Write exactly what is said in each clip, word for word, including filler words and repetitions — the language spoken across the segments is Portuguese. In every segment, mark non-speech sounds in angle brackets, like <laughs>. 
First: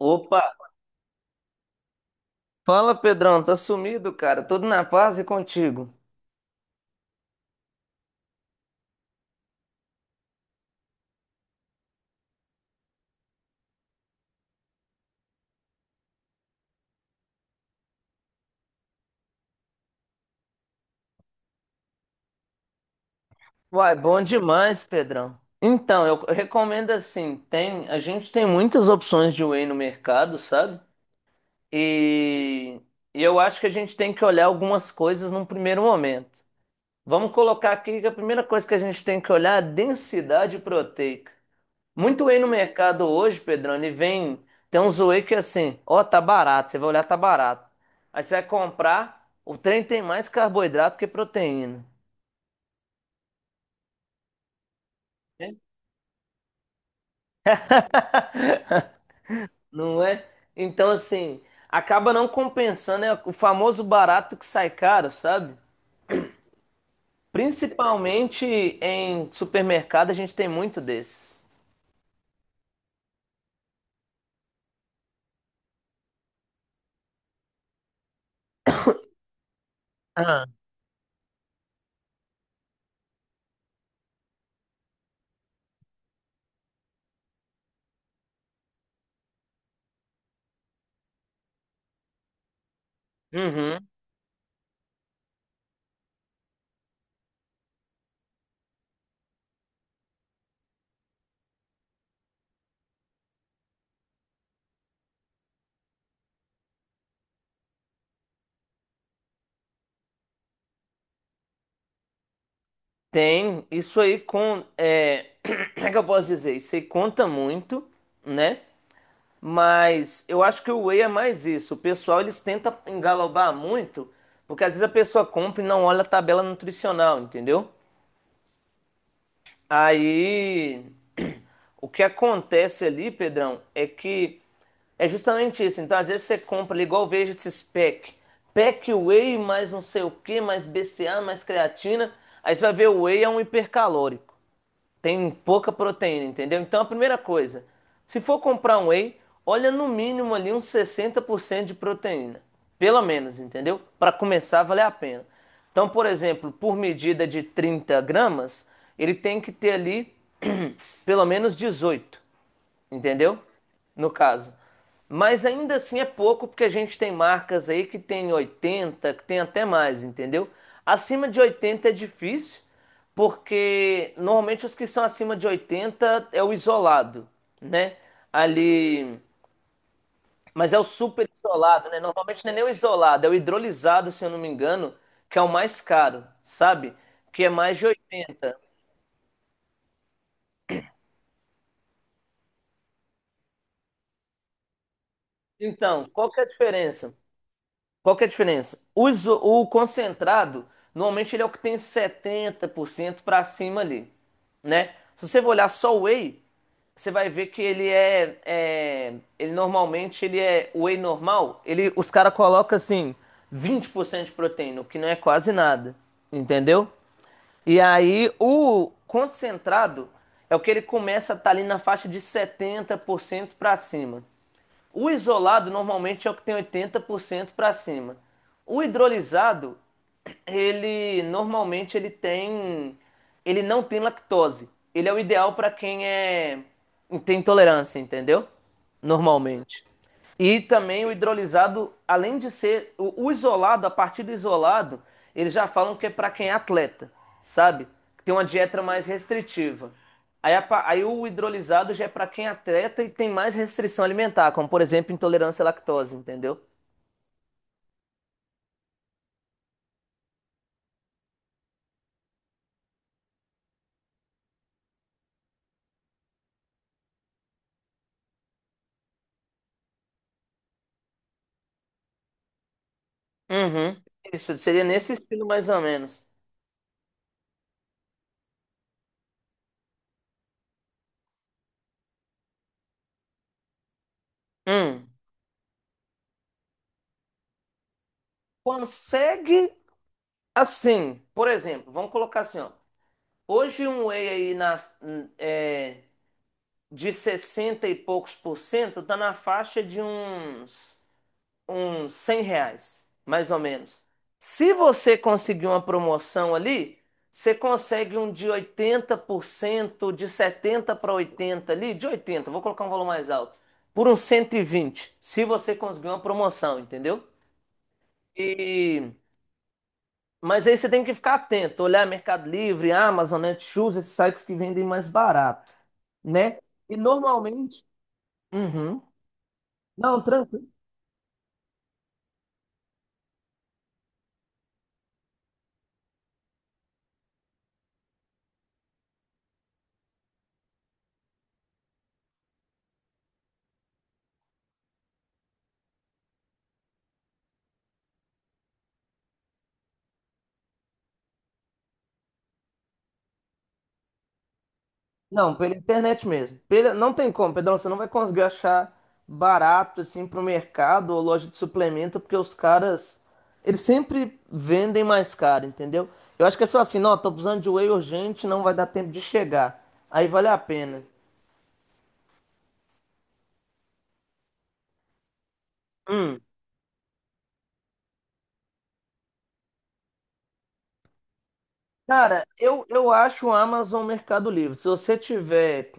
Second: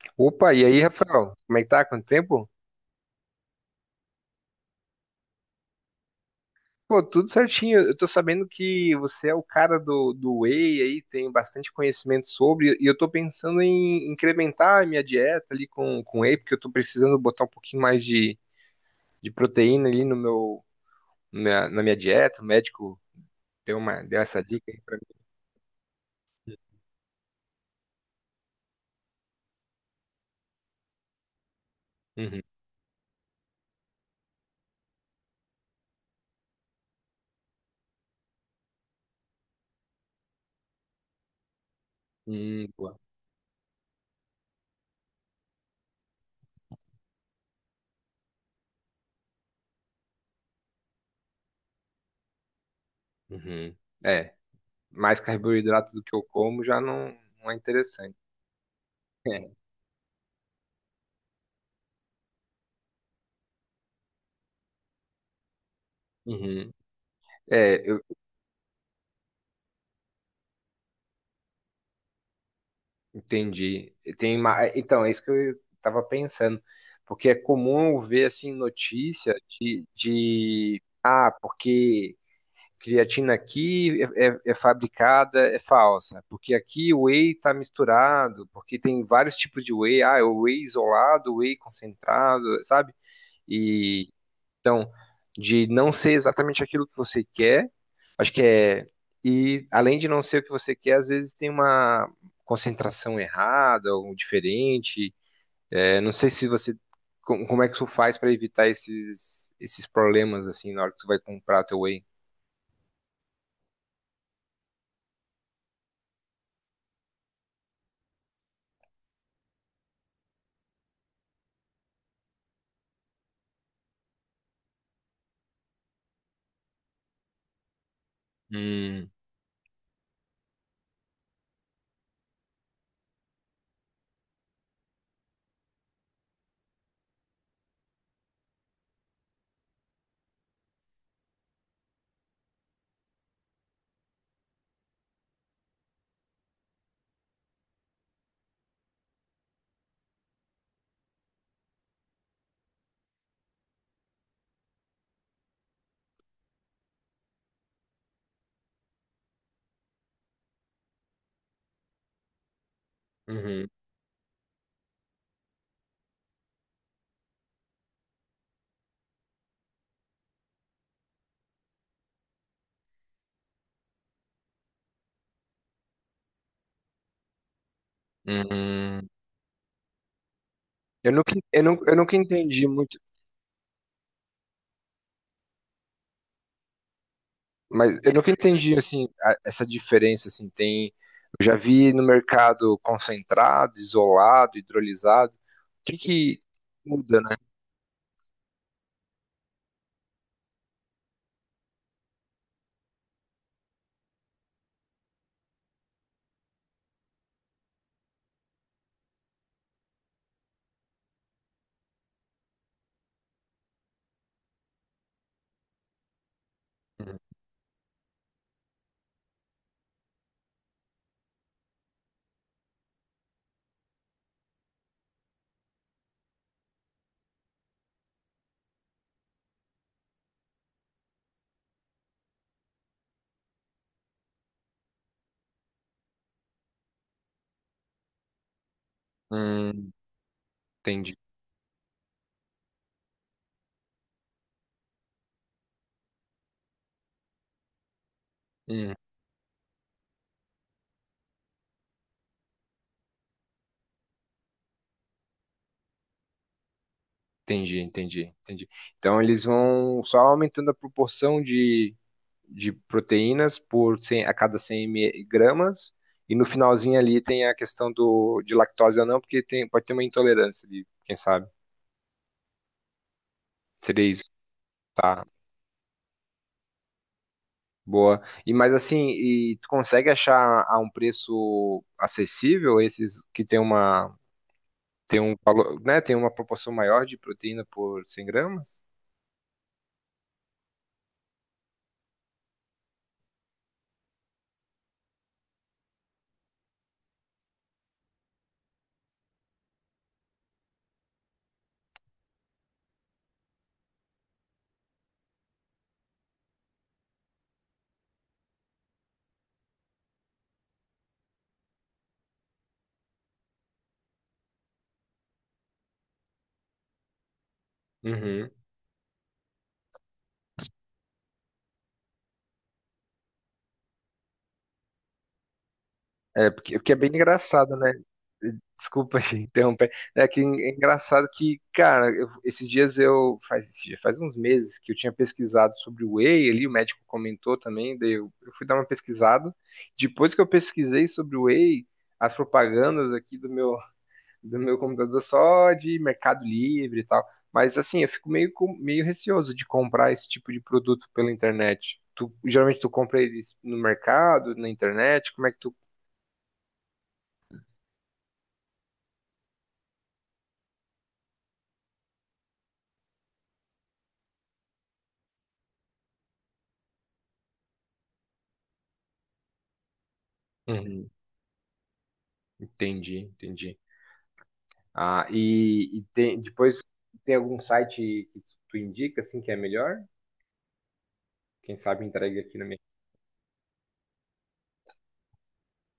Opa! Opa, e aí, Rafael? Como é que tá? Quanto tempo? Fala, Pedrão, tá sumido, cara? Tudo na paz e contigo? Pô, tudo certinho. Eu tô sabendo que você é o cara do, do whey aí, tem bastante conhecimento sobre, e eu tô pensando em incrementar a minha dieta ali com, com whey, porque eu tô precisando botar um pouquinho mais de, de proteína ali no meu, na, minha na minha dieta. O médico deu Uai, uma, deu bom essa dica aí demais, pra Pedrão. Então, eu eu recomendo assim, tem, a gente tem muitas opções de whey no mercado, sabe? mim. Uhum. E, e eu acho que a gente tem que olhar algumas coisas num primeiro momento. Vamos colocar aqui que a primeira coisa que a gente tem que olhar é a densidade proteica. Muito whey no Hum, boa. mercado hoje, Pedrão, e vem. Tem uns whey que é assim, ó, tá barato. Você vai olhar, tá barato. Aí você vai comprar, o trem tem mais carboidrato que proteína, Uhum. É, mais né? carboidrato do que eu como já não, não é interessante. <laughs> É. Não é? Então, assim, acaba não compensando, é o famoso barato que sai caro, sabe? Uhum. É, Principalmente em supermercado, a gente tem muito desses. entendi. E tem, ma- é, então, é isso que eu estava pensando, porque é comum eu ver assim notícia de, Ah, de ah, porque creatina aqui é, é- é fabricada, é falsa, porque aqui o whey está misturado, porque tem vários tipos de whey, ah, é o whey isolado, o whey concentrado, sabe? uhum. Então, de não ser exatamente aquilo que você quer, acho que é. E além de não ser o que você quer, às vezes tem uma concentração errada ou diferente. É, não sei se você. com- Como é que tu faz para evitar esses, esses problemas, assim, na hora que tu vai comprar teu whey? Tem isso aí com. É... <clears throat> Como é que eu posso dizer? Isso aí conta muito, né? Mas eu acho que o whey é mais isso. O pessoal eles tentam engalobar muito, porque às vezes a pessoa compra e não olha a tabela nutricional, entendeu? Hum, Aí o que acontece ali, Pedrão, é que é justamente isso. Então às vezes você compra ali, igual eu vejo esses pack, pack whey mais não sei o que, mais B C A, mais creatina. Aí você vai ver o whey é um hipercalórico, tem pouca proteína, entendeu? Então a primeira coisa, se for comprar um whey, olha no mínimo ali uns sessenta por cento de proteína, pelo menos, entendeu? Para começar a valer a pena. Então, por exemplo, por medida de trinta gramas, ele tem que ter ali <clears throat> <coughs> pelo menos dezoito, entendeu? uhum, No caso. Mas ainda assim é pouco, porque a gente tem marcas aí que tem oitenta, que tem até mais, entendeu? Acima de oitenta é difícil, porque normalmente os que são acima de oitenta é o isolado, né? uhum. Ali. Mas é o Eu super nunca, eu isolado, nunca, eu né? nunca Normalmente não é nem entendi o muito. isolado, é o hidrolisado, se eu não me engano, que é o mais caro, sabe? Que é mais de Mas eu nunca oitenta. entendi assim a- essa diferença assim tem eu já vi no mercado concentrado, isolado, hidrolisado. O que Então, qual que que é a diferença? muda, né? Qual que é a diferença? O, iso- o concentrado, normalmente ele é o que tem setenta por cento para cima ali, né? Se você for olhar só o whey, você vai ver que ele é, é- ele normalmente ele é o whey normal, ele os caras colocam assim vinte por cento de proteína, o que não é quase nada, entendeu? E aí o concentrado é o que ele começa a estar ali na faixa de setenta por cento para cima. O isolado normalmente é o que tem oitenta por cento para cima. O hidrolisado, ele normalmente ele tem, ele não tem lactose. Ele é o ideal para quem é tem intolerância, entendeu? Normalmente. Hum, E também o entendi. hidrolisado, além de ser o, o isolado, a partir do isolado, eles já falam que é para quem é atleta, sabe? Tem uma dieta Hum, mais restritiva. Aí, a pa- aí o hidrolisado já é para quem é atleta e tem mais restrição alimentar, como por exemplo intolerância à lactose, entendeu? entendi, entendi, entendi. Então eles vão só aumentando a proporção de, de proteínas por cem, a cada cem mililitros gramas e no finalzinho ali tem a questão do de lactose ou não, porque tem, pode ter uma intolerância ali, quem sabe. Uhum. Seria isso, Isso seria nesse tá? estilo mais ou menos. Boa. E mas assim, e tu consegue achar a um preço acessível esses que tem uma Hum. tem um valor, né, tem uma proporção maior de proteína por cem gramas? Consegue assim, por exemplo, vamos colocar assim, ó. Hoje um whey aí na, hum, é, de sessenta e poucos por cento, tá na faixa de uns, uns cem reais, mais ou menos. Se você conseguir uma promoção ali, você consegue um de oitenta por cento, de setenta para oitenta ali, de oitenta vou colocar um valor mais alto, por uns cento e vinte se você conseguir uma promoção, entendeu? Uhum. E mas aí você tem que ficar atento, olhar Mercado Livre, Amazon, Netshoes, esses sites que vendem mais barato, É né? porque, porque é E bem engraçado, normalmente, né? <laughs> uhum. Desculpa te interromper. Não, É que tranquilo. é engraçado que, cara, eu- esses dias eu faz esses dias, faz uns meses que eu tinha pesquisado sobre o whey, ali o médico comentou também, daí eu, eu fui dar uma pesquisada. Depois que eu pesquisei sobre o whey, as propagandas aqui do meu do meu computador só de Mercado Livre e tal. Mas assim, eu fico meio, com- meio receoso de comprar esse tipo de produto pela internet. Tu, geralmente tu compra eles no mercado, na internet, como é Não, que pela tu... internet mesmo. Pela... Não tem como, Pedrão, você não vai conseguir achar barato assim pro mercado ou loja de suplemento, porque os caras, eles sempre vendem mais caro, entendeu? Eu acho que é só assim, não, tô precisando de whey urgente, não vai dar tempo de chegar. Aí vale a pena. Uhum, entendi, entendi. Ah, e, e tem, Hum. depois tem algum site que tu, tu indica, assim, que é melhor? Quem sabe entrega Cara, aqui na minha... eu, eu acho o Amazon um Mercado Livre. Se você tiver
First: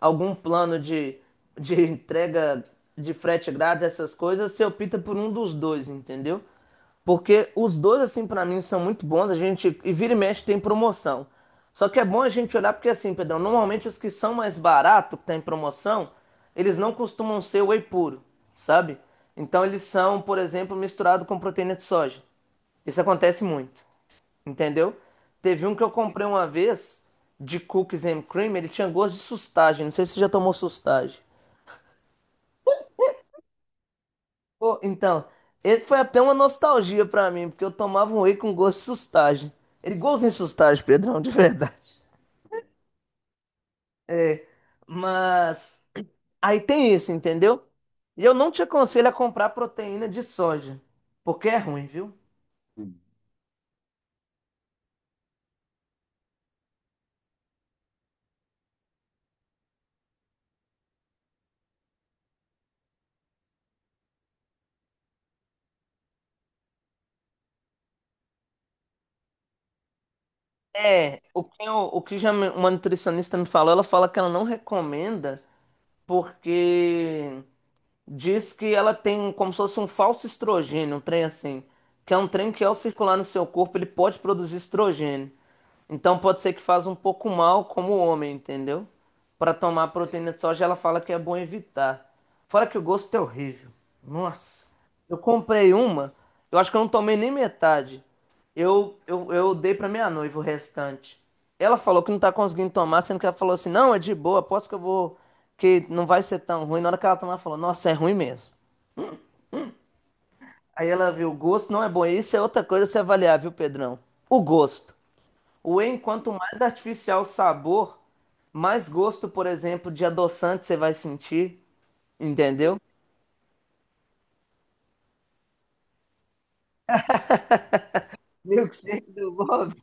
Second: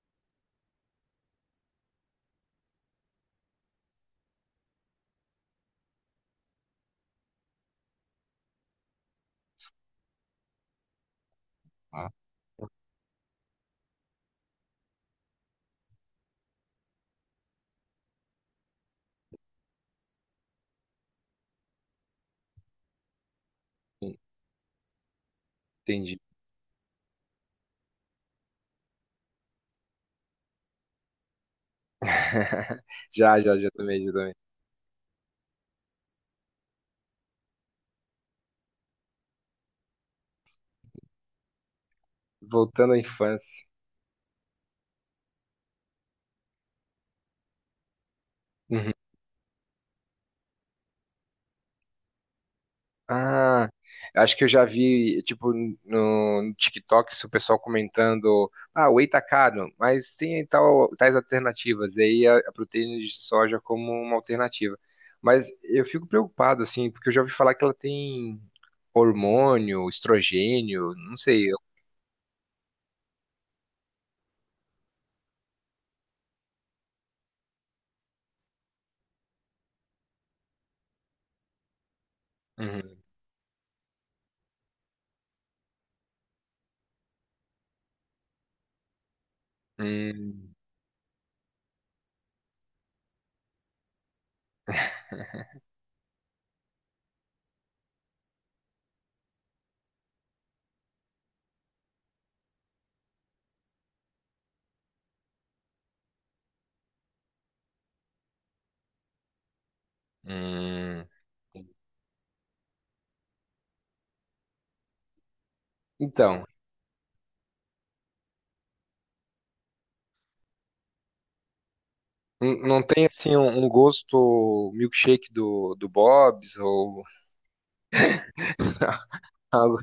algum plano de, de <laughs> entrega, de frete grátis, essas coisas, você opta por um dos dois, entendeu? Porque os dois, assim, pra mim, são muito bons. A gente, e vira e mexe, tem promoção. Só que é Ah, bom a gente olhar, porque assim, Pedrão, normalmente os que são mais baratos, que tá em promoção, eles não costumam ser whey puro, sabe? Então eles são, por exemplo, misturado com proteína de soja. Isso acontece muito. Entendeu? Teve um que eu entendi. comprei uma vez de cookies and cream, ele tinha gosto de sustagem. Não sei se você já tomou sustagem. <laughs> Já, já, já também, já também. Pô, então, ele foi até uma nostalgia pra mim, porque eu tomava um whey com gosto de sustagem. Ele igualzinho sustagem, Pedrão, de verdade. Voltando à infância. É, mas aí tem isso, entendeu? E eu não te aconselho a comprar proteína de soja, porque é ruim, viu? Ah, acho que eu já vi, tipo, no, no TikTok, o pessoal comentando, ah, o whey tá caro, mas tem tal, tais alternativas, e aí a, a proteína de soja como uma alternativa. Mas eu fico preocupado, assim, porque eu já ouvi falar que ela tem hormônio, estrogênio, não É, o sei. eu- que, eu- o que já me- uma nutricionista me falou, ela fala que ela não recomenda porque diz que ela tem como se fosse um falso estrogênio, um trem assim, que é um trem que ao Uhum. circular no seu corpo ele pode produzir estrogênio. Então pode ser que faz um pouco mal como o homem, entendeu? Para tomar proteína de Hum, soja, ela fala que é bom evitar. Fora que o gosto é horrível. Nossa. Eu comprei uma, eu acho que eu não tomei nem metade. Eu, eu, eu dei pra minha noiva o restante. Ela falou que não tá conseguindo tomar, sendo que ela falou assim: não, é de boa, aposto que eu vou. Que não vai ser tão ruim. Na hora que ela tomar, ela falou: nossa, é ruim mesmo. Aí hum. ela viu: o gosto não é bom. E isso é outra coisa a se avaliar, viu, Pedrão? O gosto. O whey, quanto Então, mais artificial o sabor, mais gosto, por exemplo, de adoçante você vai sentir. n- Entendeu? não tem, assim, um, um gosto milkshake do, do Bob's ou <laughs> Milkshake do Bob. algo,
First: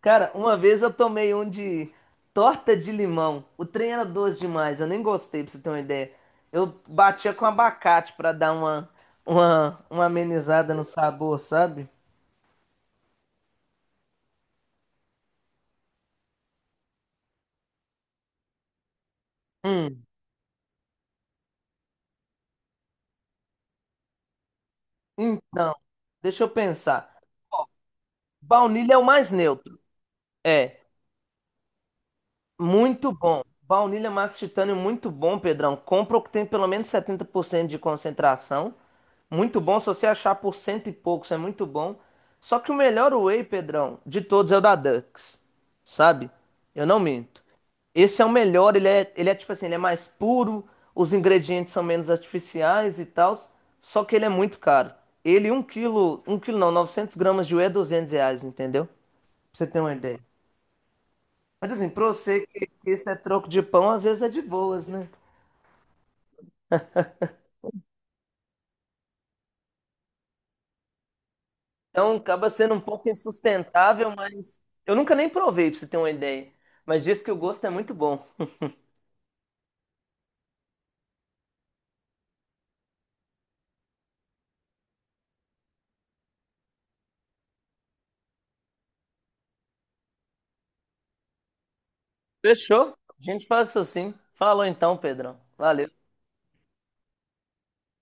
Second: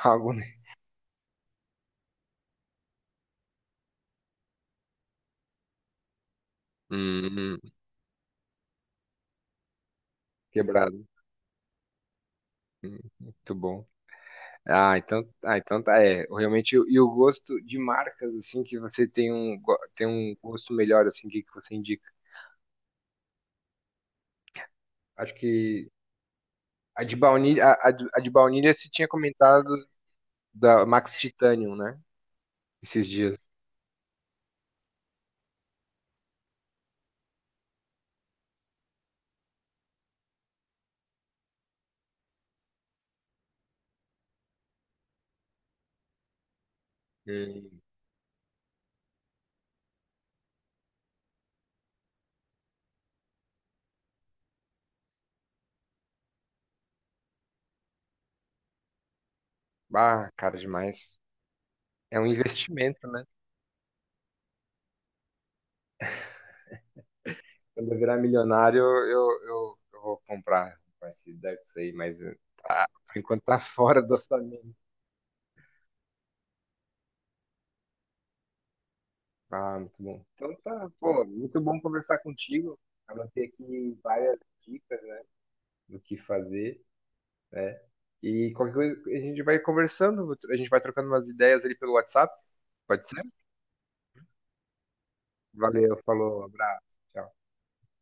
Cara, algo... uma vez eu tomei um de torta de limão. O trem era doce demais, eu nem gostei, pra você ter uma ideia. Eu batia com Hum. abacate pra dar uma, uma, uma amenizada no Quebrado. sabor, sabe? Hum, Muito bom. Ah, então, ah, então tá, é, realmente, e o gosto de marcas, assim, que você tem um, go- Hum, tem um gosto melhor, assim, o que, que você indica? Acho então, que deixa eu a pensar. de baunilha, a, a de a de baunilha você Baunilha é o tinha mais comentado neutro. É. da Max Titanium, né? Esses Muito bom. dias. Baunilha Max Titânio, muito bom, Pedrão. Compra o que tem pelo menos setenta por cento de concentração. Muito bom se você achar por cento e poucos, é muito bom. Só que o melhor whey, Pedrão, de todos é o da Dux, sabe? Eu não minto. Hum, Esse é o melhor, ele é, ele é tipo assim, ele é mais puro, os ingredientes são menos artificiais e tal, só que ele é muito caro. Ele, um quilo, um quilo não, novecentos gramas de whey é duzentos reais, entendeu? Pra você ter uma ideia. ah, cara, demais. Mas assim, pra É um você que que investimento, isso é né? troco de pão, às vezes é de boas, né? Quando eu virar milionário, eu, eu, eu vou comprar, vai se dar isso aí, Então mas acaba sendo um ah, pouco por enquanto tá fora insustentável, do mas orçamento. eu nunca nem provei, pra você ter uma ideia. Mas diz que o gosto é muito bom. Ah, muito bom. Então tá, pô, muito bom conversar contigo. Anotei aqui várias dicas, né, do que fazer, né? E qualquer coisa a gente vai conversando, a gente vai trocando umas ideias ali pelo WhatsApp, Fechou? pode ser? A gente faz isso sim. Falou então, Pedrão. Valeu, Valeu. falou, abraço. Tchau.